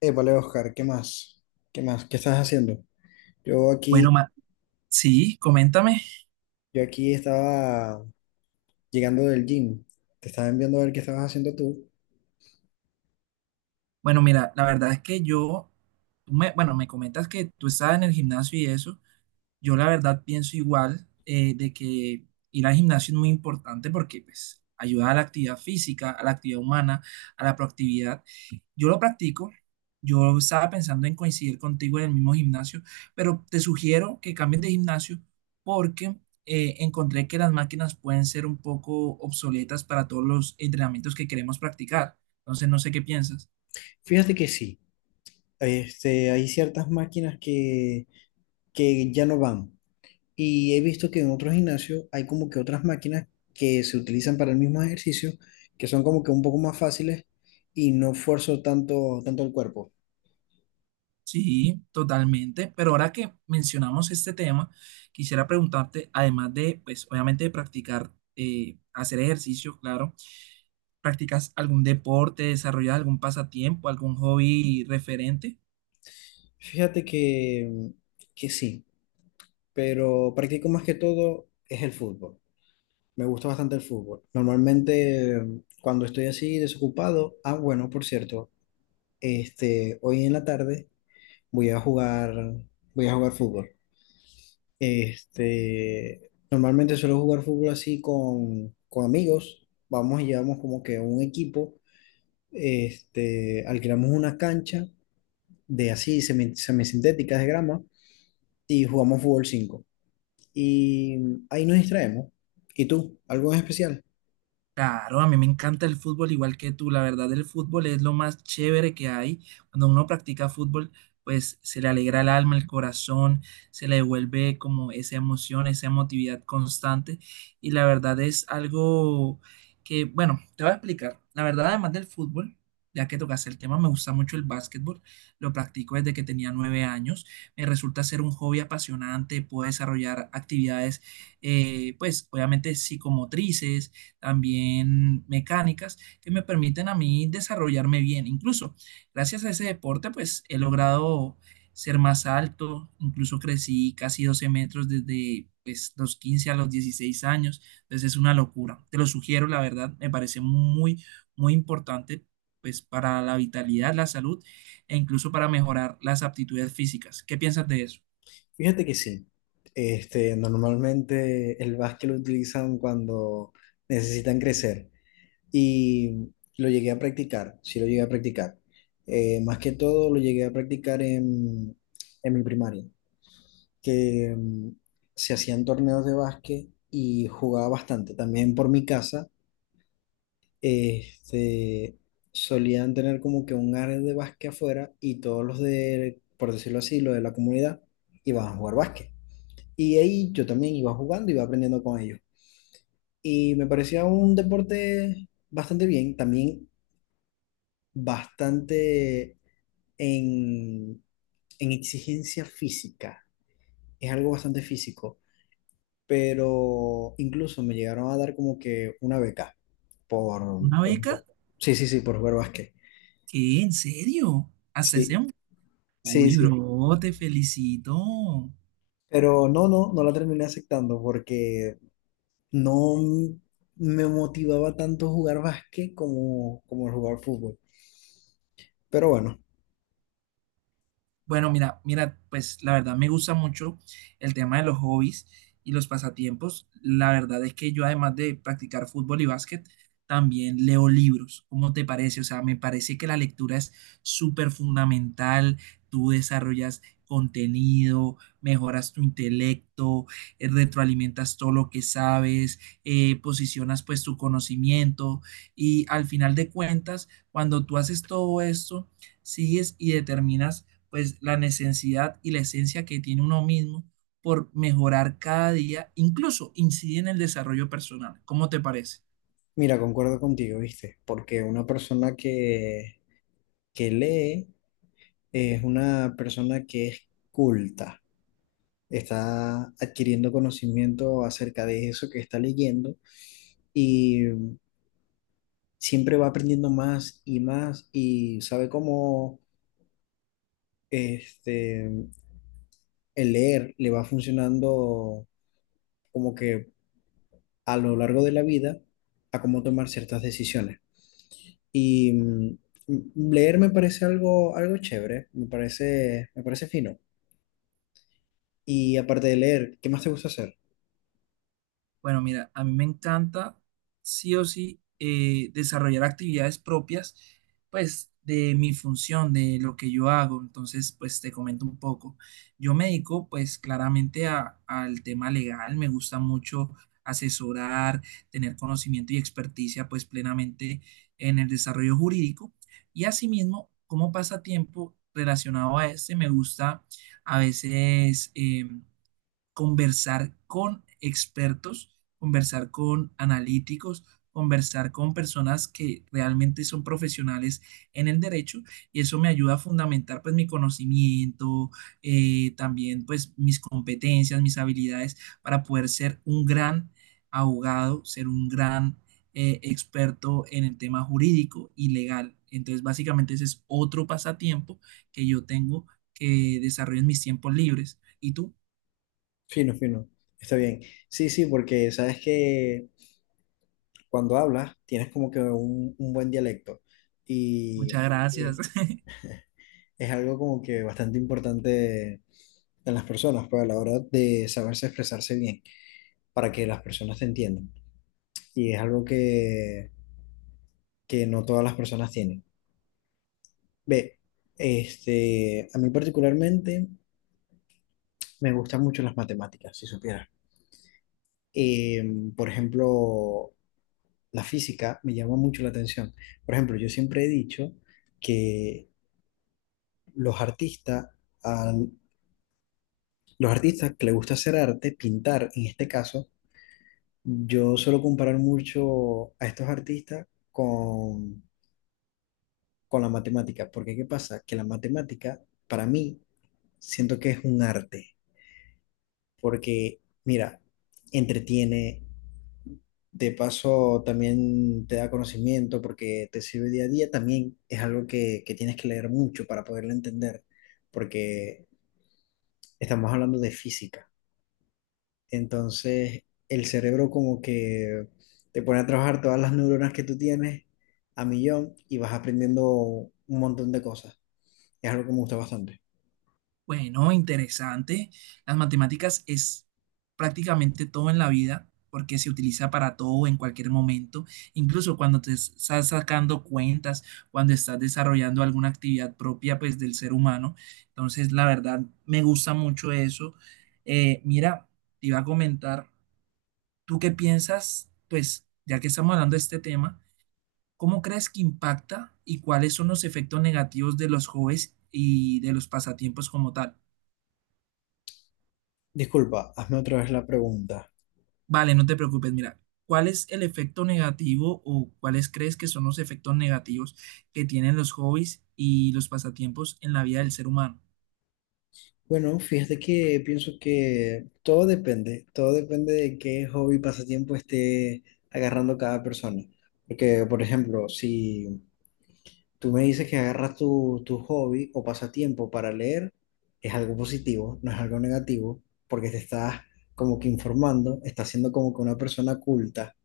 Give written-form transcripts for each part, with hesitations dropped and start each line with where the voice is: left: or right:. left: Épale, Oscar, ¿qué más? ¿Qué más? ¿Qué estás haciendo? Yo
right: Bueno,
left: aquí,
right: ma- sí, coméntame.
left: yo aquí estaba llegando del gym. Te estaba enviando a ver qué estabas haciendo tú.
right: Bueno, mira, la verdad es que yo, bueno, me comentas que tú estabas en el gimnasio y eso. Yo la verdad pienso igual de que ir al gimnasio es muy importante porque pues ayuda a la actividad física, a la actividad humana, a la proactividad. Yo lo practico. Yo estaba pensando en coincidir contigo en el mismo gimnasio, pero te sugiero que cambies de gimnasio porque encontré que las máquinas pueden ser un poco obsoletas para todos los entrenamientos que queremos practicar. Entonces, no sé qué piensas.
left: Fíjate que sí, hay ciertas máquinas que ya no van. Y he visto que en otros gimnasios hay como que otras máquinas que se utilizan para el mismo ejercicio, que son como que un poco más fáciles y no esfuerzo tanto el cuerpo.
right: Sí, totalmente. Pero ahora que mencionamos este tema, quisiera preguntarte, además de, pues, obviamente de practicar, hacer ejercicio, claro, ¿practicas algún deporte, desarrollas algún pasatiempo, algún hobby referente?
left: Fíjate que sí, pero practico más que todo es el fútbol. Me gusta bastante el fútbol. Normalmente cuando estoy así desocupado, ah, bueno, por cierto, hoy en la tarde voy a jugar, voy a jugar fútbol. Normalmente suelo jugar fútbol así con amigos. Vamos y llevamos como que un equipo, alquilamos una cancha de así semisintéticas de grama y jugamos fútbol 5 y ahí nos distraemos. ¿Y tú? ¿Algo en especial?
right: Claro, a mí me encanta el fútbol igual que tú. La verdad, el fútbol es lo más chévere que hay. Cuando uno practica fútbol, pues se le alegra el alma, el corazón, se le devuelve como esa emoción, esa emotividad constante. Y la verdad es algo que, bueno, te voy a explicar. La verdad, además del fútbol, ya que tocaste el tema, me gusta mucho el básquetbol. Lo practico desde que tenía 9 años. Me resulta ser un hobby apasionante. Puedo desarrollar actividades, pues obviamente psicomotrices también mecánicas que me permiten a mí desarrollarme bien. Incluso gracias a ese deporte, pues he logrado ser más alto, incluso crecí casi 12 metros desde pues, los 15 a los 16 años, entonces es una locura. Te lo sugiero, la verdad, me parece muy, muy importante pues para la vitalidad, la salud e incluso para mejorar las aptitudes físicas. ¿Qué piensas de eso?
left: Fíjate que sí. Normalmente el básquet lo utilizan cuando necesitan crecer y lo llegué a practicar, sí lo llegué a practicar. Más que todo lo llegué a practicar en mi primaria, que se hacían torneos de básquet y jugaba bastante. También por mi casa, este, solían tener como que un área de básquet afuera y todos los de, por decirlo así, los de la comunidad iban a jugar básquet. Y ahí yo también iba jugando, iba aprendiendo con ellos. Y me parecía un deporte bastante bien, también bastante en, en exigencia física. Es algo bastante físico, pero incluso me llegaron a dar como que una beca por...
right: ¿Una beca?
left: por- sí, sí, sí, por jugar básquet.
right: ¿Qué? ¿En serio? ¿Hasta ese...
left: Sí, sí,
right: Uy,
left: sí.
right: bro, te felicito.
left: Pero no la terminé aceptando porque no m- me motivaba tanto jugar básquet como el jugar fútbol. Pero bueno.
right: Bueno, mira, mira, pues la verdad me gusta mucho el tema de los hobbies y los pasatiempos. La verdad es que yo además de practicar fútbol y básquet, también leo libros. ¿Cómo te parece? O sea, me parece que la lectura es súper fundamental. Tú desarrollas contenido, mejoras tu intelecto, retroalimentas todo lo que sabes, posicionas pues tu conocimiento y al final de cuentas, cuando tú haces todo esto, sigues y determinas pues la necesidad y la esencia que tiene uno mismo por mejorar cada día, incluso incide en el desarrollo personal. ¿Cómo te parece?
left: Mira, concuerdo contigo, ¿viste? Porque una persona que lee es una persona que es culta, está adquiriendo conocimiento acerca de eso que está leyendo y siempre va aprendiendo más y más y sabe cómo este, el leer le va funcionando como que a lo largo de la vida a cómo tomar ciertas decisiones. Y leer me parece algo chévere, me parece fino. Y aparte de leer, ¿qué más te gusta hacer?
right: Bueno, mira, a mí me encanta sí o sí desarrollar actividades propias, pues de mi función, de lo que yo hago. Entonces, pues te comento un poco. Yo me dedico pues claramente al tema legal, me gusta mucho asesorar, tener conocimiento y experticia pues plenamente en el desarrollo jurídico. Y asimismo, como pasatiempo relacionado a este, me gusta a veces... conversar con expertos, conversar con analíticos, conversar con personas que realmente son profesionales en el derecho y eso me ayuda a fundamentar pues mi conocimiento, también pues mis competencias, mis habilidades para poder ser un gran abogado, ser un gran experto en el tema jurídico y legal. Entonces básicamente ese es otro pasatiempo que yo tengo que desarrollo en mis tiempos libres. ¿Y tú?
left: Fino, fino. Está bien. Sí, sí, porque sabes que cuando hablas tienes como que un buen dialecto y
right: Muchas gracias.
left: y es algo como que bastante importante en las personas, pues a la hora de saberse expresarse bien, para que las personas te entiendan. Y es algo que no todas las personas tienen. Ve, a mí particularmente me gustan mucho las matemáticas, si supieras. Por ejemplo, la física me llama mucho la atención. Por ejemplo, yo siempre he dicho que los artistas, al- los artistas que les gusta hacer arte, pintar en este caso, yo suelo comparar mucho a estos artistas con, con la matemática, porque ¿qué pasa? Que la matemática, para mí, siento que es un arte. Porque, mira, entretiene, de paso también te da conocimiento porque te sirve día a día, también es algo que tienes que leer mucho para poderlo entender, porque estamos hablando de física, entonces el cerebro como que te pone a trabajar todas las neuronas que tú tienes a millón y vas aprendiendo un montón de cosas, es algo que me gusta bastante.
right: Bueno, interesante. Las matemáticas es prácticamente todo en la vida porque se utiliza para todo en cualquier momento, incluso cuando te estás sacando cuentas, cuando estás desarrollando alguna actividad propia pues del ser humano. Entonces, la verdad, me gusta mucho eso. Mira, te iba a comentar, ¿tú qué piensas? Pues ya que estamos hablando de este tema. ¿Cómo crees que impacta y cuáles son los efectos negativos de los hobbies y de los pasatiempos como tal?
left: Disculpa, hazme otra vez la pregunta.
right: Vale, no te preocupes, mira, ¿cuál es el efecto negativo o cuáles crees que son los efectos negativos que tienen los hobbies y los pasatiempos en la vida del ser humano?
left: Bueno, fíjate que pienso que todo depende de qué hobby, pasatiempo esté agarrando cada persona. Porque, por ejemplo, si tú me dices que agarras tu hobby o pasatiempo para leer, es algo positivo, no es algo negativo, porque te estás como que informando, estás siendo como que una persona culta.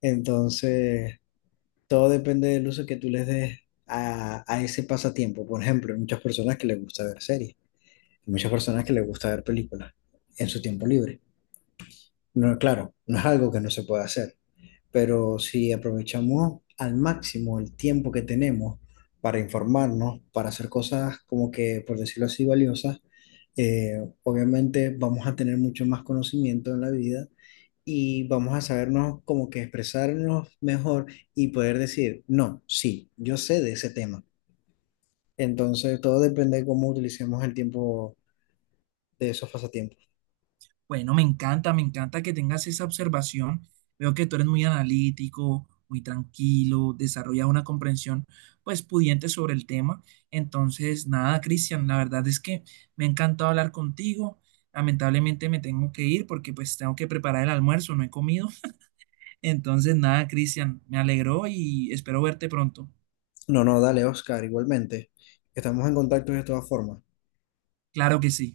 left: Entonces, todo depende del uso que tú les des a ese pasatiempo. Por ejemplo, hay muchas personas que les gusta ver series. Muchas personas que les gusta ver películas en su tiempo libre. No, claro, no es algo que no se pueda hacer, pero si aprovechamos al máximo el tiempo que tenemos para informarnos, para hacer cosas como que, por decirlo así, valiosas, obviamente vamos a tener mucho más conocimiento en la vida y vamos a sabernos como que expresarnos mejor y poder decir, no, sí, yo sé de ese tema. Entonces, todo depende de cómo utilicemos el tiempo de esos pasatiempos.
right: Bueno, me encanta que tengas esa observación. Veo que tú eres muy analítico, muy tranquilo, desarrollas una comprensión pues pudiente sobre el tema. Entonces, nada, Cristian, la verdad es que me ha encantado hablar contigo. Lamentablemente me tengo que ir porque pues tengo que preparar el almuerzo, no he comido. Entonces, nada, Cristian, me alegró y espero verte pronto.
left: No, no, dale, Oscar, igualmente. Estamos en contacto de todas formas.
right: Claro que sí.